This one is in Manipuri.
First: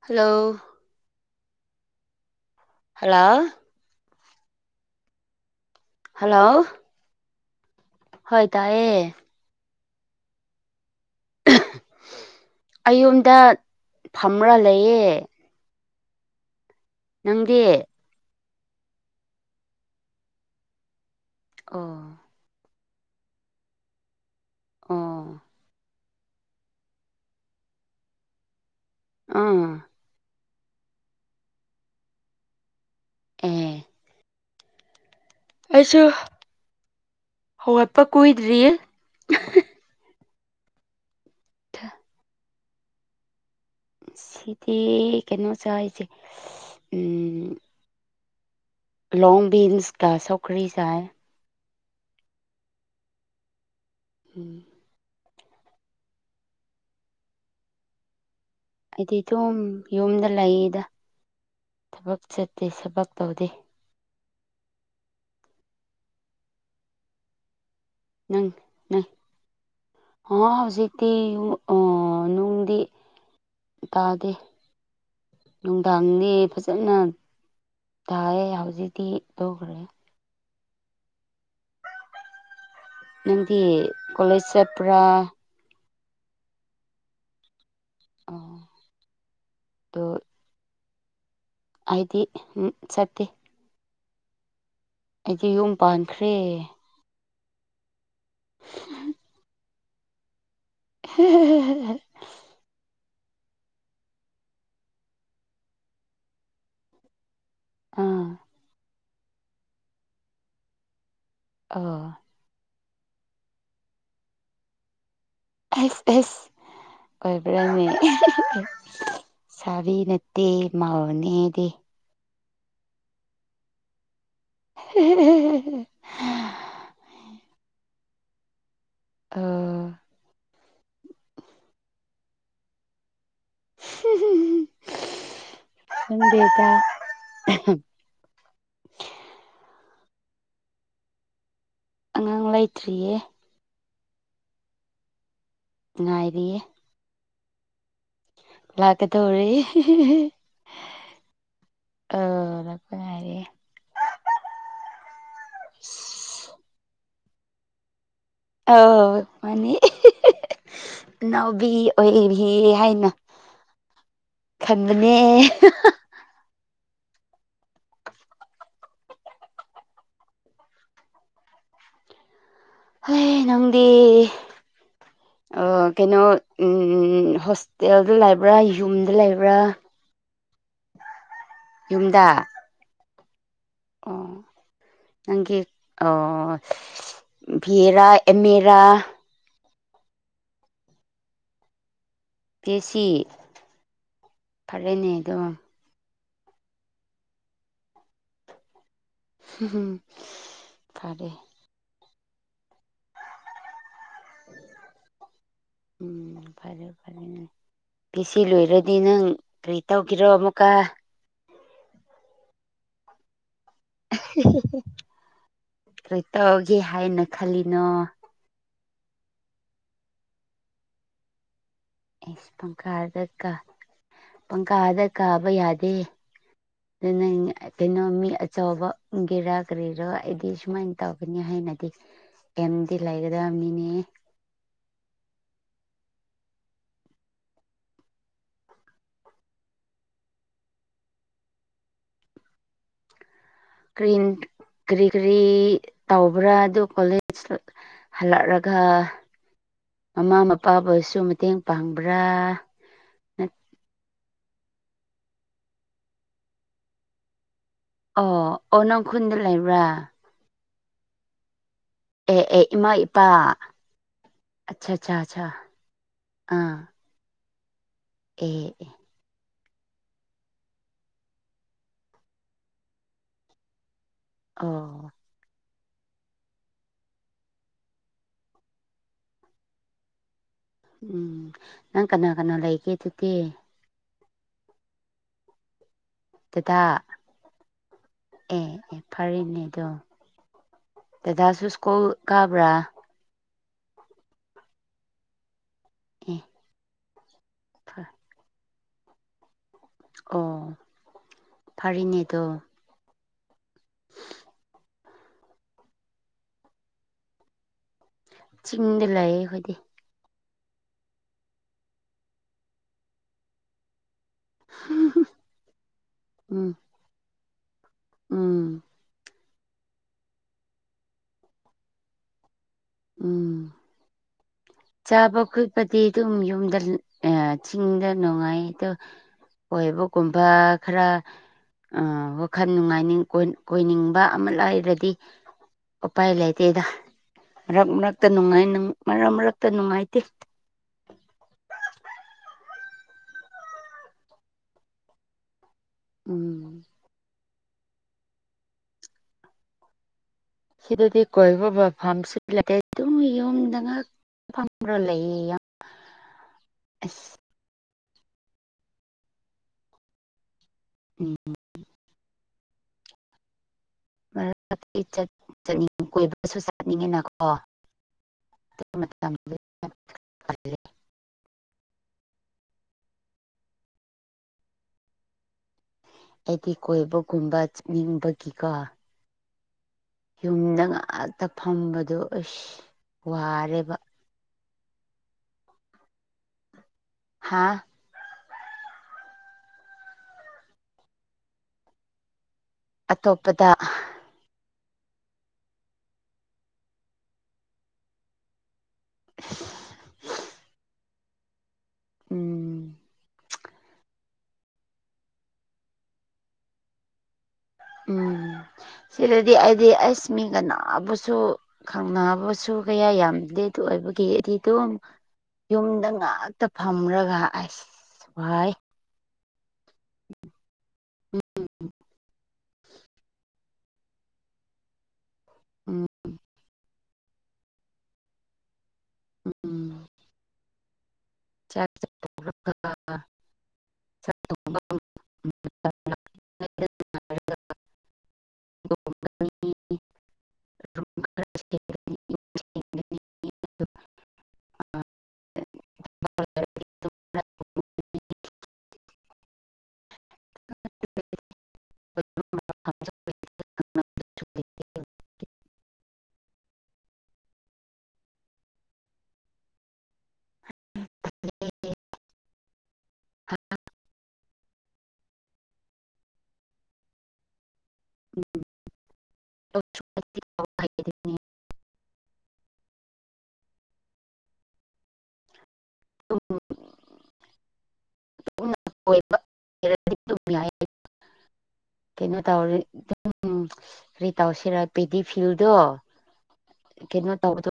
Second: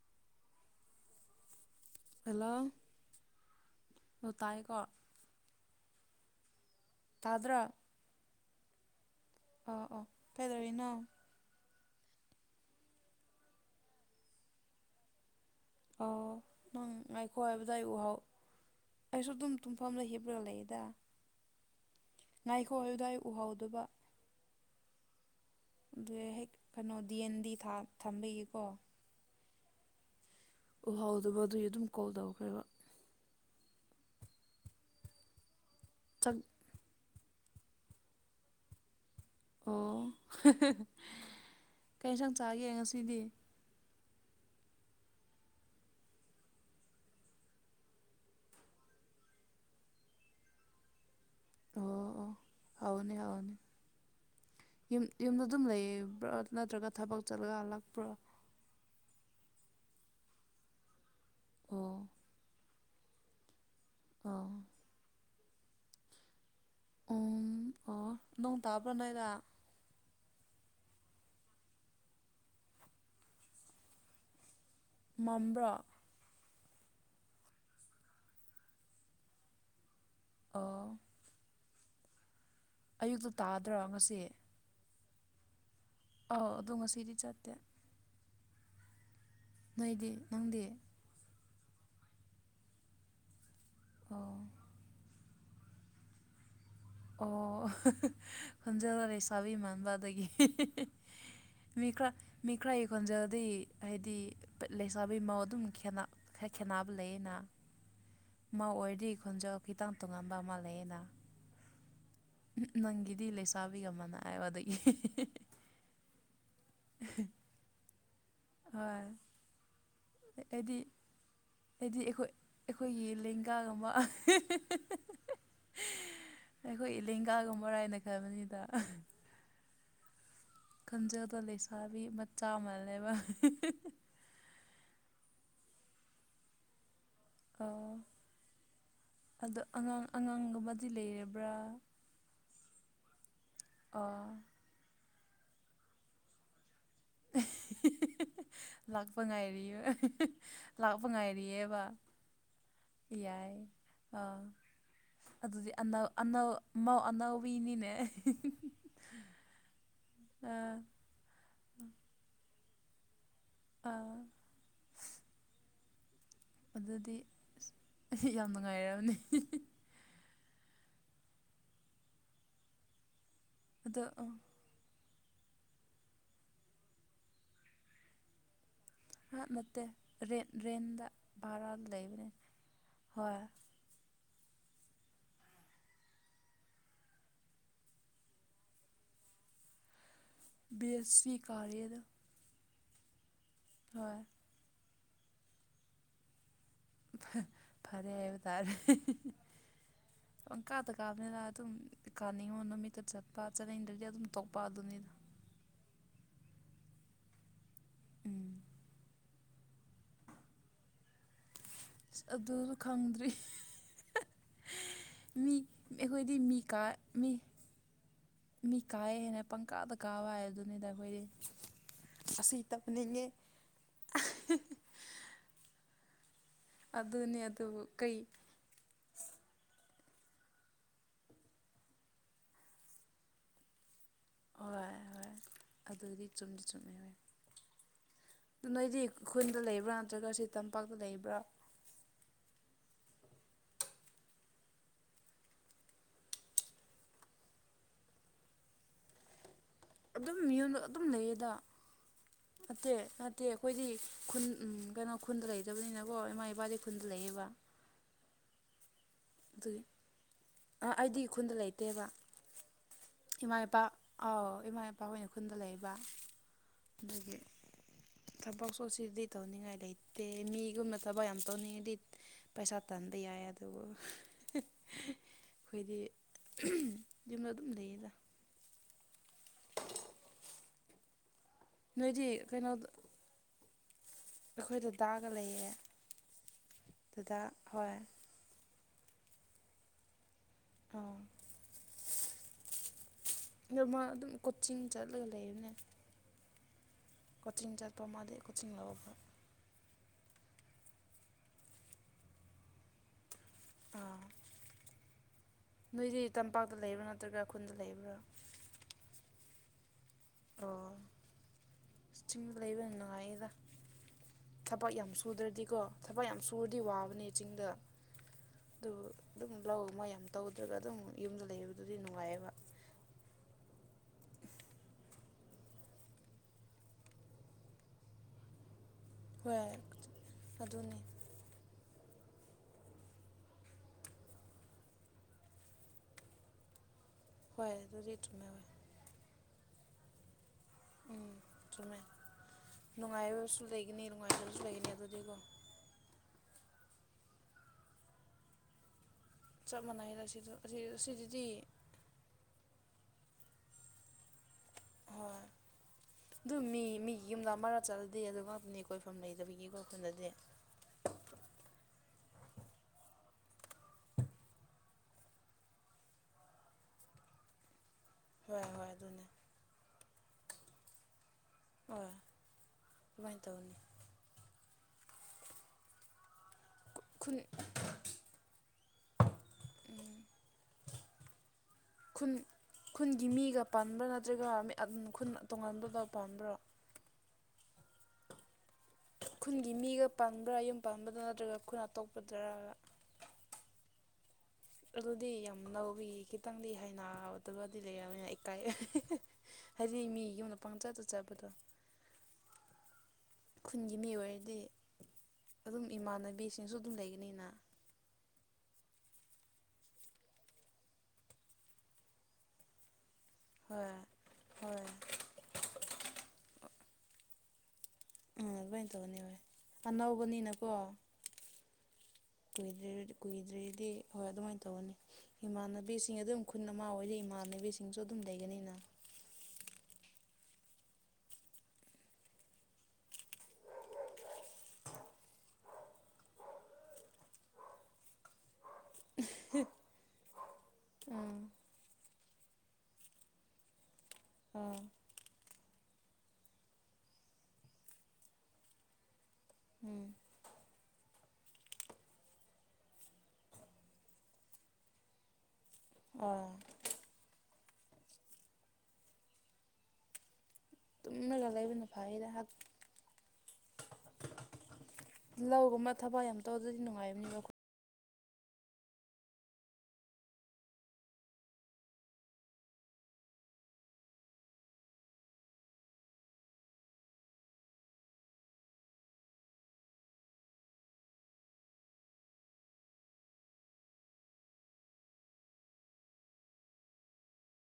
ꯍꯜꯂꯣ ꯍꯜꯂꯣ ꯍꯂꯣ ꯅꯨ ꯇꯥꯏꯀꯣ ꯍꯜꯂꯣ ꯇꯥꯗ꯭ꯔ ꯍꯣꯏ ꯇꯥꯏꯑꯌꯦ ꯑꯣ ꯑꯣ ꯀꯩꯗꯧꯔꯤꯅꯣ ꯑꯩꯌꯨꯝꯗ ꯐꯝꯃ꯭ꯔꯥ ꯂꯩꯌꯦ ꯑꯣ ꯅꯪ ꯉꯥꯏꯈꯣ ꯅꯪꯗꯤ ꯍꯥꯏꯕꯗ ꯑꯩ ꯎꯍꯥꯎ ꯑꯩꯁꯨ ꯑꯗꯨꯝ ꯇꯨꯝꯐꯝꯗ ꯍꯤꯞꯄꯒ ꯂꯩꯌꯦꯦꯗ ꯑꯣ ꯉꯥꯏꯈꯣ ꯍꯥꯏ ꯑꯗꯨ꯭ꯋꯥꯏ ꯎꯍꯧꯗꯕ ꯑꯣ ꯑꯗꯨ ꯍꯦꯛ ꯀꯩꯅꯣ ꯗꯤ ꯑꯦꯟ ꯗꯤ ꯊꯝꯕꯤꯌꯦꯀꯣ ꯑꯝ ꯑꯣ ꯍꯥꯎ ꯑꯗꯨꯕ ꯑꯗꯨꯒꯤ ꯑꯗꯨꯝ ꯀꯣꯜ ꯇꯧꯔꯈ꯭ꯔꯦꯕ ꯎꯝ ꯑꯩꯁꯨ ꯆꯥꯛ ꯍꯧꯒꯠꯄ ꯀꯨꯏꯗ꯭ꯔꯤꯌꯦ ꯑꯣ ꯀꯩꯁꯪ ꯆꯥꯒꯦ ꯉꯁꯤꯗꯤ ꯁꯤꯗꯤ ꯀꯩꯅꯣꯝꯇ ꯆꯥꯏꯁꯦ ꯂꯣꯡꯕꯤꯟꯁꯀ ꯁꯧꯈ꯭ꯔꯤꯁꯥꯏ ꯑꯣ ꯑꯣ ꯍꯧꯅꯦ ꯑꯥꯎꯅꯦ ꯎꯝ ꯌꯨꯝ ꯌꯨꯝꯗ ꯑꯗꯨꯝ ꯂꯩꯕ꯭ꯔꯣ ꯅꯠꯇ꯭ꯔꯒ ꯊꯕꯛ ꯆꯠꯂꯒ ꯍꯜꯂꯛꯄ꯭ꯔꯣ ꯍꯥꯏꯗꯤ ꯊꯨꯝ ꯌꯨꯝꯗ ꯂꯩꯗ ꯑꯣ ꯊꯕꯛ ꯆꯠꯇꯦ ꯊꯕꯛ ꯇꯧꯗꯦ ꯑ ꯎꯝ ꯑꯣ ꯅꯪ ꯇꯥꯕ꯭ꯔꯣ ꯅꯏꯔ ꯍꯧꯖꯤꯛꯇꯤ ꯅꯨꯡꯗꯤ ꯇꯗꯤ ꯃꯝꯕ꯭ꯔꯣ ꯅꯨꯡꯗꯥꯡꯗꯤ ꯐꯖꯅ ꯊꯥꯏꯑꯦ ꯍꯧꯖꯤꯛꯇꯤ ꯇꯧꯈ꯭ꯔꯦ ꯑ ꯑꯌꯨꯛꯇ ꯅꯪꯗꯤ ꯇꯥꯗ꯭ꯔꯣ ꯉꯁꯤ ꯀꯣꯂꯦꯖ ꯆꯦꯠꯄ꯭ꯔꯥ ꯑꯧ ꯑꯗꯨꯒ ꯉꯁꯤꯗꯤ ꯆꯥꯠꯇꯦ ꯑ ꯅꯣꯏꯗꯤ ꯅꯪꯗꯤ ꯍꯥꯏꯗꯤ ꯎ ꯁꯠꯇꯦ ꯑꯣ ꯑꯩꯗꯤꯦ ꯌꯨꯝ ꯄꯥꯟꯈ꯭ꯔꯦ ꯑꯣ ꯈꯟꯖꯔ ꯂꯩꯁꯥꯕꯤ ꯃꯥꯟꯕꯗꯒꯤ ꯃꯤꯀ ꯃꯤꯈ꯭ꯔꯥꯒꯤ ꯈꯣꯟꯖꯦꯜꯗꯤ ꯍꯥꯏꯗꯤ ꯂꯩꯁꯥꯕꯤ ꯃꯧ ꯑꯗꯨꯝ ꯈꯦꯠꯅ ꯈꯔ ꯈꯦꯠꯅꯕ ꯂꯩꯌꯦꯅ ꯑꯥ ꯑꯃ ꯑꯣꯏꯔꯗꯤ ꯈꯣꯟꯖꯥꯎ ꯈꯤꯇꯪ ꯇꯣꯉꯥꯟꯕ ꯑꯃ ꯂꯩꯌꯦꯅ ꯑꯥ ꯅꯪꯒꯤꯗꯤ ꯂꯩꯁꯥꯕꯤ ꯑꯃꯅ ꯍꯥꯏ ꯑꯗꯒꯤ ꯑꯩꯁ ꯑꯦꯁ ꯑꯣꯏꯕ꯭ꯔꯥꯅꯤ ꯍꯣꯏ ꯅꯠꯇꯦ ꯑꯩꯗꯤ ꯃꯧꯅꯦꯗꯤ ꯑꯩꯗꯤ ꯑꯩꯈꯣꯏ ꯑꯩꯈꯣꯏꯒꯤ ꯂꯦꯡꯒꯥꯒꯨꯝꯕ ꯍꯤ ꯍꯤ ꯑꯩꯈꯣꯏ ꯏꯂꯦꯡꯒꯥꯒꯨꯝꯕ ꯔ ꯍꯥꯏꯅ ꯈꯟꯕꯅꯤꯗ ꯑ ꯈꯟꯖꯗ ꯂꯩꯁꯥꯕꯤ ꯃꯆꯥ ꯃꯟꯂꯦꯕ ꯗꯤꯦꯇ ꯑꯣ ꯑꯗꯣ ꯑꯉꯥꯡ ꯑꯉꯥꯡꯒꯨꯝꯕꯗꯤ ꯂꯩꯔꯕ꯭ꯔꯥ ꯑꯉꯥꯡ ꯂꯩꯇ꯭ꯔꯤꯌꯦ ꯑꯣ ꯅꯨꯡꯉꯥꯏꯔꯤꯌꯦ ꯂꯥꯛꯄ ꯂꯥꯛꯀꯗꯧꯔꯦ ꯉꯥꯏꯔꯤꯕ ꯂꯥꯛꯄ ꯉꯥꯏꯔꯤꯌꯦꯕ ꯑ ꯌꯥꯏ ꯑꯥ ꯑꯗꯨꯗꯤ ꯑꯅ ꯑꯅꯧ ꯑꯅꯧꯕꯤꯅꯤꯅꯦ ꯑ ꯃꯥꯅꯤ ꯑꯥ ꯅꯥꯎꯕꯤ ꯑꯣꯏꯕꯤ ꯍꯥꯏꯅ ꯑꯥ ꯈꯟꯕꯅꯦ ꯑꯗꯨꯗꯤ ꯑꯁ ꯑꯩ ꯌꯥꯝ ꯅꯨꯡꯉꯥꯏꯔꯕꯅꯤ ꯍꯣꯏꯍꯦ ꯅꯪꯗꯤ ꯑꯗꯣ ꯑ ꯀꯩꯅꯣ ꯍꯣꯁꯇꯦꯜꯗ ꯂꯩꯕ꯭ꯔꯥ ꯌꯨꯝ ꯍꯥ ꯅꯠꯇꯦ ꯔꯦꯟ ꯔꯦꯟꯗ ꯚꯔꯥ ꯌꯨꯝꯗ ꯂꯩꯕꯅꯤ ꯍꯣꯏ ꯑꯣ [unintelligible] ꯅꯪꯒꯤ ꯚꯤꯔꯥ ꯑꯃꯦꯔꯥ ꯕꯤ ꯑꯦꯁꯤ ꯀꯔꯤꯌꯦ ꯗ ꯑꯦꯁꯤ ꯍꯣꯏ ꯐꯔꯦꯅꯦ ꯑꯗꯣ ꯐꯔꯦ ꯍꯥꯏꯕ ꯇꯔꯦ ꯄꯡꯀꯥꯞ ꯐꯔꯦ ꯀꯥꯞꯄꯦꯅ ꯑꯗꯨꯝ ꯀꯥꯅꯤꯡꯉꯣ ꯅꯨꯃꯤꯠꯇ ꯆꯠꯄ ꯆꯠꯂꯅꯤꯡꯗ꯭ꯔꯗꯤ ꯑꯗꯨꯝ ꯇꯣꯛꯄ ꯑꯗꯨꯅꯤꯗ ꯎꯝ ꯐꯔꯦ ꯐꯔꯦ ꯎꯝ ꯐꯁꯤ ꯂꯣꯏꯔꯗꯤ ꯅꯪ ꯀꯔꯤ ꯇꯧꯀꯦꯔꯣ ꯑꯃꯨꯛꯀ ꯑꯗꯨꯗꯣ ꯈꯪꯗ꯭ꯔꯤ ꯃꯤ ꯀꯩ ꯑꯩꯈꯣꯏꯗꯤ ꯃꯤ ꯇꯧꯒꯦ ꯀꯥ ꯍꯥꯏꯅ ꯃꯤ ꯈꯜꯂꯤꯅꯣ ꯃꯤ ꯀꯥꯏꯑꯦ ꯍꯥꯏꯅ ꯄꯪꯀꯥꯗ ꯀꯥꯕ ꯍꯥꯏꯗꯨꯅꯤꯗ ꯑꯩꯈꯣꯏꯗꯤ ꯑꯦꯁ ꯑꯁꯤ ꯄꯪꯀꯥꯗ ꯇꯧꯅꯤꯡꯉꯦ ꯀ ꯄꯪꯀꯥꯗ ꯀꯥꯕ ꯌꯥꯗꯦ ꯅ ꯑꯗꯨꯅꯦ ꯑꯗꯨꯕꯨ ꯀꯩꯅꯣ ꯀꯩ ꯆꯥꯎꯕꯒꯦꯔꯥ ꯀꯔꯤꯔꯥ ꯍꯥꯏꯗꯤ ꯁꯨꯃꯥꯏꯅ ꯇꯧꯒꯅꯤ ꯍꯩꯅꯗꯤ ꯀꯦꯝꯗꯤ ꯂꯩꯒꯗꯕ ꯃꯤꯅꯤ ꯍꯣꯏ ꯍꯣꯏ ꯑꯗꯨꯗꯤ ꯆꯨꯝꯗꯤ ꯆꯨꯝꯃꯦ ꯍꯣꯏ ꯑꯗꯨ ꯅꯣꯏꯗꯤ ꯎꯈꯨꯜꯗ ꯂꯩꯕ꯭ꯔꯥ ꯅꯠꯇ꯭ꯔꯒ ꯁꯤ ꯇꯝꯄꯥꯛꯇ ꯂꯩꯕ꯭ꯔꯥ ꯔꯤ ꯀꯔꯤ ꯀꯔꯤ ꯇꯧꯕ꯭ꯔꯥ ꯑꯗꯨ ꯀꯣꯂꯦꯖ ꯍꯜꯂꯛꯂꯒ ꯑꯗꯨꯝ ꯃꯃꯥ ꯌꯨꯝꯗ ꯃꯄꯥꯕꯨ ꯑꯗꯨꯝ ꯑꯣꯏꯁꯨ ꯂꯩꯌꯦꯗ ꯃꯇꯦꯡ ꯄꯥꯡꯕ꯭ꯔꯥ ꯅꯠꯇꯦ ꯅꯠꯇꯦ ꯑꯩꯈꯣꯏꯗꯤ ꯈꯨꯟ ꯀꯩꯅꯣ ꯈꯨꯟꯗ ꯂꯩꯗꯕꯅꯤꯅꯀꯣ ꯏꯃꯥ ꯏꯄꯥꯗꯤ ꯈꯨꯟꯗ ꯂꯩꯌꯦꯕ [unintelligible] ꯑꯣ ꯑꯣ ꯅꯪ ꯈꯨꯟꯗ ꯂꯩꯕ꯭ꯔꯥ ꯑꯥ ꯑꯩꯗꯤ ꯈꯨꯟꯗ ꯂꯩꯇꯦ ꯅꯠꯇꯦꯕ ꯑꯦ ꯑꯦ ꯏꯃꯥ ꯏꯄꯥ ꯏꯃꯥ ꯏꯄꯥ ꯑꯥꯎ ꯏꯃꯥ ꯑꯠꯆꯥ ꯏꯄꯥ ꯑꯠꯆꯥ ꯑꯣꯏꯅ ꯑꯠꯆꯥ ꯈꯨꯟꯗ ꯂꯩꯕ ꯑꯥ ꯑꯗꯒꯤ ꯊꯕꯛ ꯑꯦ ꯑꯦ ꯁꯨꯁꯤꯗꯤ ꯇꯧꯅꯤꯡꯉꯥꯏ ꯂꯩꯇꯦ ꯃꯤꯒꯨꯝꯅ ꯊꯕꯛ ꯌꯥꯝ ꯇꯧꯅꯤꯡꯉꯤꯗꯤ ꯄꯩꯁꯥ ꯇꯗ ꯌꯥ ꯑꯗꯨ ꯑꯣ ꯑꯩꯈꯣꯏꯗꯤ ꯌꯨꯝꯗ ꯑꯗꯨꯝ ꯂꯩꯌꯦꯗ ꯎꯝ ꯅꯪ ꯀꯅꯥ ꯀꯅꯥꯣ ꯂꯩꯒꯦ ꯑꯗꯨꯗꯤ ꯑꯩꯈꯣꯏꯗ ꯗꯥꯒ ꯂꯩꯌꯦꯦ ꯗꯗꯥ ꯑꯦ ꯐꯔꯦꯅꯦ ꯑꯗꯣ ꯑꯥ ꯗꯗꯥꯁꯨ ꯁ꯭ꯀꯨꯜ ꯀꯥꯕ꯭ꯔꯥ ꯅꯣꯔꯃꯜ ꯑꯗꯨꯝ ꯀꯣꯆꯤꯡ ꯆꯠꯂꯒ ꯂꯩꯕꯅꯦ ꯎ ꯀꯣꯆꯤꯡ ꯆꯠꯄ ꯃꯥꯗꯤ ꯀꯣꯆꯤꯡ ꯂꯧꯒ ꯑꯣ ꯐꯔꯤꯅꯦꯗꯣ ꯑꯥ ꯅꯣꯏꯗꯤ ꯇꯝꯄꯥꯛꯇ ꯂꯩꯕ꯭ꯔꯥ ꯅꯠꯇ꯭ꯔꯒ ꯈꯨꯟꯗ ꯂꯩꯕ꯭ꯔꯥ ꯆꯤꯡꯗ ꯂꯩꯌꯦ ꯑꯩꯈꯣꯏꯗꯤ ꯑꯣ ꯆꯤꯡꯗ ꯂꯩꯕ ꯅꯨꯡꯉꯥꯏꯗ ꯊꯕꯛ ꯌꯥꯝ ꯁꯨꯗ꯭ꯔꯗꯤꯀꯣ ꯊꯕꯛ ꯌꯥꯝ ꯎꯝ ꯁꯨꯔꯗꯤ ꯋꯥꯕꯅꯦ ꯆꯤꯡꯗ ꯎꯝ ꯑꯗꯨ ꯑꯗꯨꯝ ꯂꯧ ꯑꯃ ꯌꯥꯝ ꯇꯧꯗ꯭ꯔꯒ ꯑꯗꯨꯝ ꯌꯨꯝꯗ ꯂꯩꯕꯗꯨꯗꯤ ꯅꯨꯡꯉꯥꯏꯑꯕ ꯎꯝ ꯆꯥꯕ ꯈꯣꯠꯄꯗꯤ ꯑꯗꯨꯝ ꯌꯨꯝꯗ ꯆꯤꯡꯗ ꯅꯨꯡꯉꯥꯏ ꯑꯣ ꯍꯣꯏ ꯀꯣꯏꯕꯒꯨꯝꯕ ꯑꯗꯨꯅꯤ ꯈꯔ ꯋꯥꯈꯜ ꯅꯨꯡꯉꯥꯏꯅꯤꯡ ꯀꯣꯏꯅꯤꯡꯕ ꯑꯃ ꯂꯩꯔꯗꯤ ꯎꯄꯥꯏ ꯂꯩꯇꯦꯗ ꯍꯣꯏ ꯃꯔꯛ ꯑꯗꯨꯗꯤ ꯃꯔꯛꯇ ꯆꯨꯝꯃꯦ ꯍꯣꯏ ꯅꯨꯡꯉꯥꯏ ꯃꯔꯛ ꯃꯔꯛꯇ ꯅꯨꯡꯉꯥꯏꯇꯦ ꯎꯝ ꯆꯨꯝꯃꯦ ꯅꯨꯡꯉꯥꯏꯕꯁꯨ ꯂꯩꯒꯅꯤ ꯅꯨꯡꯉꯥꯏꯇꯕꯁꯨ ꯂꯩꯒꯅꯤ ꯑꯗꯨꯗꯤꯀꯣ ꯎꯝ ꯆꯞ ꯃꯥꯟꯅꯩꯗ ꯁꯤꯁꯨ ꯁꯤꯗꯗꯤ ꯀꯣꯏꯕ ꯃ ꯌꯨꯝꯗ ꯐꯝꯔ ꯍꯣꯏ ꯂꯩꯌꯦ ꯌꯥꯝ ꯑꯗꯨ ꯃꯤ ꯃꯤ ꯑꯁ ꯌꯨꯝꯗ ꯃꯔ ꯆꯠꯗꯦ ꯑꯗꯨꯒ ꯀꯣꯏꯐꯝ ꯂꯩꯇꯕꯤꯒꯤ ꯀꯣꯏꯈꯨꯜꯗꯗꯤ ꯎꯝ ꯃꯔ ꯆꯠꯅꯤꯡ ꯀꯣꯏꯕꯁꯨ ꯆꯠꯅꯤꯡꯉꯤꯅꯀꯣ ꯍꯣꯏ ꯍꯣꯏ ꯑꯗꯨꯅꯦ ꯍꯥꯏ ꯑ ꯃꯥꯏ ꯇꯧꯅꯤ ꯑꯩꯗꯤ ꯈꯨꯟ ꯀꯣꯏꯕꯒꯨꯝꯕ ꯆꯠꯅꯤꯡꯕꯒꯤꯀꯣ ꯎꯝ ꯌꯨꯝꯗ ꯉꯥꯛꯇ ꯐꯝꯕꯗꯣ ꯑꯁ ꯈꯨꯟꯒꯤ ꯃꯤꯒ ꯋꯥꯔꯦꯕ ꯄꯥꯟꯕ꯭ꯔꯥ ꯅꯠꯇ꯭ꯔꯒ ꯃꯤ ꯑꯗꯨꯝ ꯈꯨꯟ ꯇꯣꯉꯥꯟꯕꯗ ꯄꯥꯝꯕ꯭ꯔꯣ ꯍꯥꯥ ꯈꯨꯟꯒꯤ ꯃꯤꯒ ꯄꯥꯟꯕ꯭ꯔꯥ ꯌꯨꯝ ꯄꯥꯟꯕꯗ ꯅꯠꯇ꯭ꯔꯒ ꯈꯨꯟ ꯑꯇꯣꯞꯄꯗꯔꯒ ꯑꯇꯣꯞꯄꯗ ꯑꯗꯨꯗꯤ ꯌꯥꯝ ꯂꯧꯕꯏꯤ ꯈꯤꯇꯪꯗꯤ ꯍꯩꯅꯗꯕꯗꯤ ꯂꯩꯔꯕꯅꯤꯅ ꯏꯀꯥꯏ ꯍꯥꯏꯗꯤ ꯃꯤ ꯌꯨꯝꯗ ꯄꯪꯆꯠꯇ ꯆꯠꯄꯗꯣ ꯎꯝ ꯈꯨꯟꯒꯤ ꯃꯤ ꯑꯣꯏꯔꯗꯤ ꯑꯗꯨꯝ ꯏꯃꯥꯟꯅꯕꯤꯁꯤꯡꯁꯨ ꯑꯗꯨꯝ ꯂꯩꯒꯅꯤꯅ ꯎꯝ ꯁꯤꯗꯗꯤ ꯑꯩꯗꯤ ꯑꯩꯁ ꯃꯤ ꯀꯅꯥꯕꯨꯁꯨ ꯈꯪꯕꯨꯁꯨ ꯀꯌꯥ ꯌꯥꯝꯗꯦ ꯗꯦꯗ ꯍꯣꯏ ꯑꯣꯏꯕꯒꯤꯗꯤ ꯍꯣꯏ ꯑꯗꯨꯝ ꯌꯨꯝꯗ ꯉꯥꯛꯇ ꯐꯝꯔꯒ ꯑꯩꯁ ꯁꯤꯄꯚꯥꯏ ꯇꯧꯅꯤ ꯍ ꯑꯅꯧꯕꯅꯤꯅꯀꯣ ꯎꯝ ꯀꯨ ꯀꯨꯏꯗ꯭ꯔꯦꯗꯤ ꯍꯣꯏ ꯑꯗꯨꯃꯥꯏꯅ ꯇꯧꯒꯅꯤ ꯏꯃꯥꯟꯅꯕꯤꯁꯤꯡ ꯑꯗꯨꯝ ꯈꯨꯟ ꯑꯃ ꯑꯣꯏꯗꯤ ꯏꯃꯥꯟꯅꯕꯤꯁꯤꯡꯁꯨ ꯑꯗꯨꯝ ꯂꯩꯒꯅꯤꯅ ꯎꯝ ꯎꯝ ꯆ ꯆ [unintelligible] [unintelligible] [unintelligible] ꯎꯝ [unintelligible] ꯑꯩ ꯎꯝ ꯑꯥ ꯎꯝ [inaudible] ꯑꯥ ꯅ ꯐꯥꯏꯔꯥꯛ ꯂꯧꯒꯨꯝꯕ ꯊꯕꯛ ꯌꯥꯝ ꯇꯧꯗꯗꯤ ꯅꯨꯡꯉꯥꯏꯕꯅꯤꯕ ꯎꯝꯅꯤ ꯑ [inaudible] ꯀꯩꯅꯣ ꯇꯧꯔꯦꯝ ꯀꯔꯤ ꯇꯧꯁꯤꯔ ꯄꯦꯗꯤ ꯐꯤꯜꯗꯣ ꯀꯩꯅꯣ ꯇꯧꯕꯗ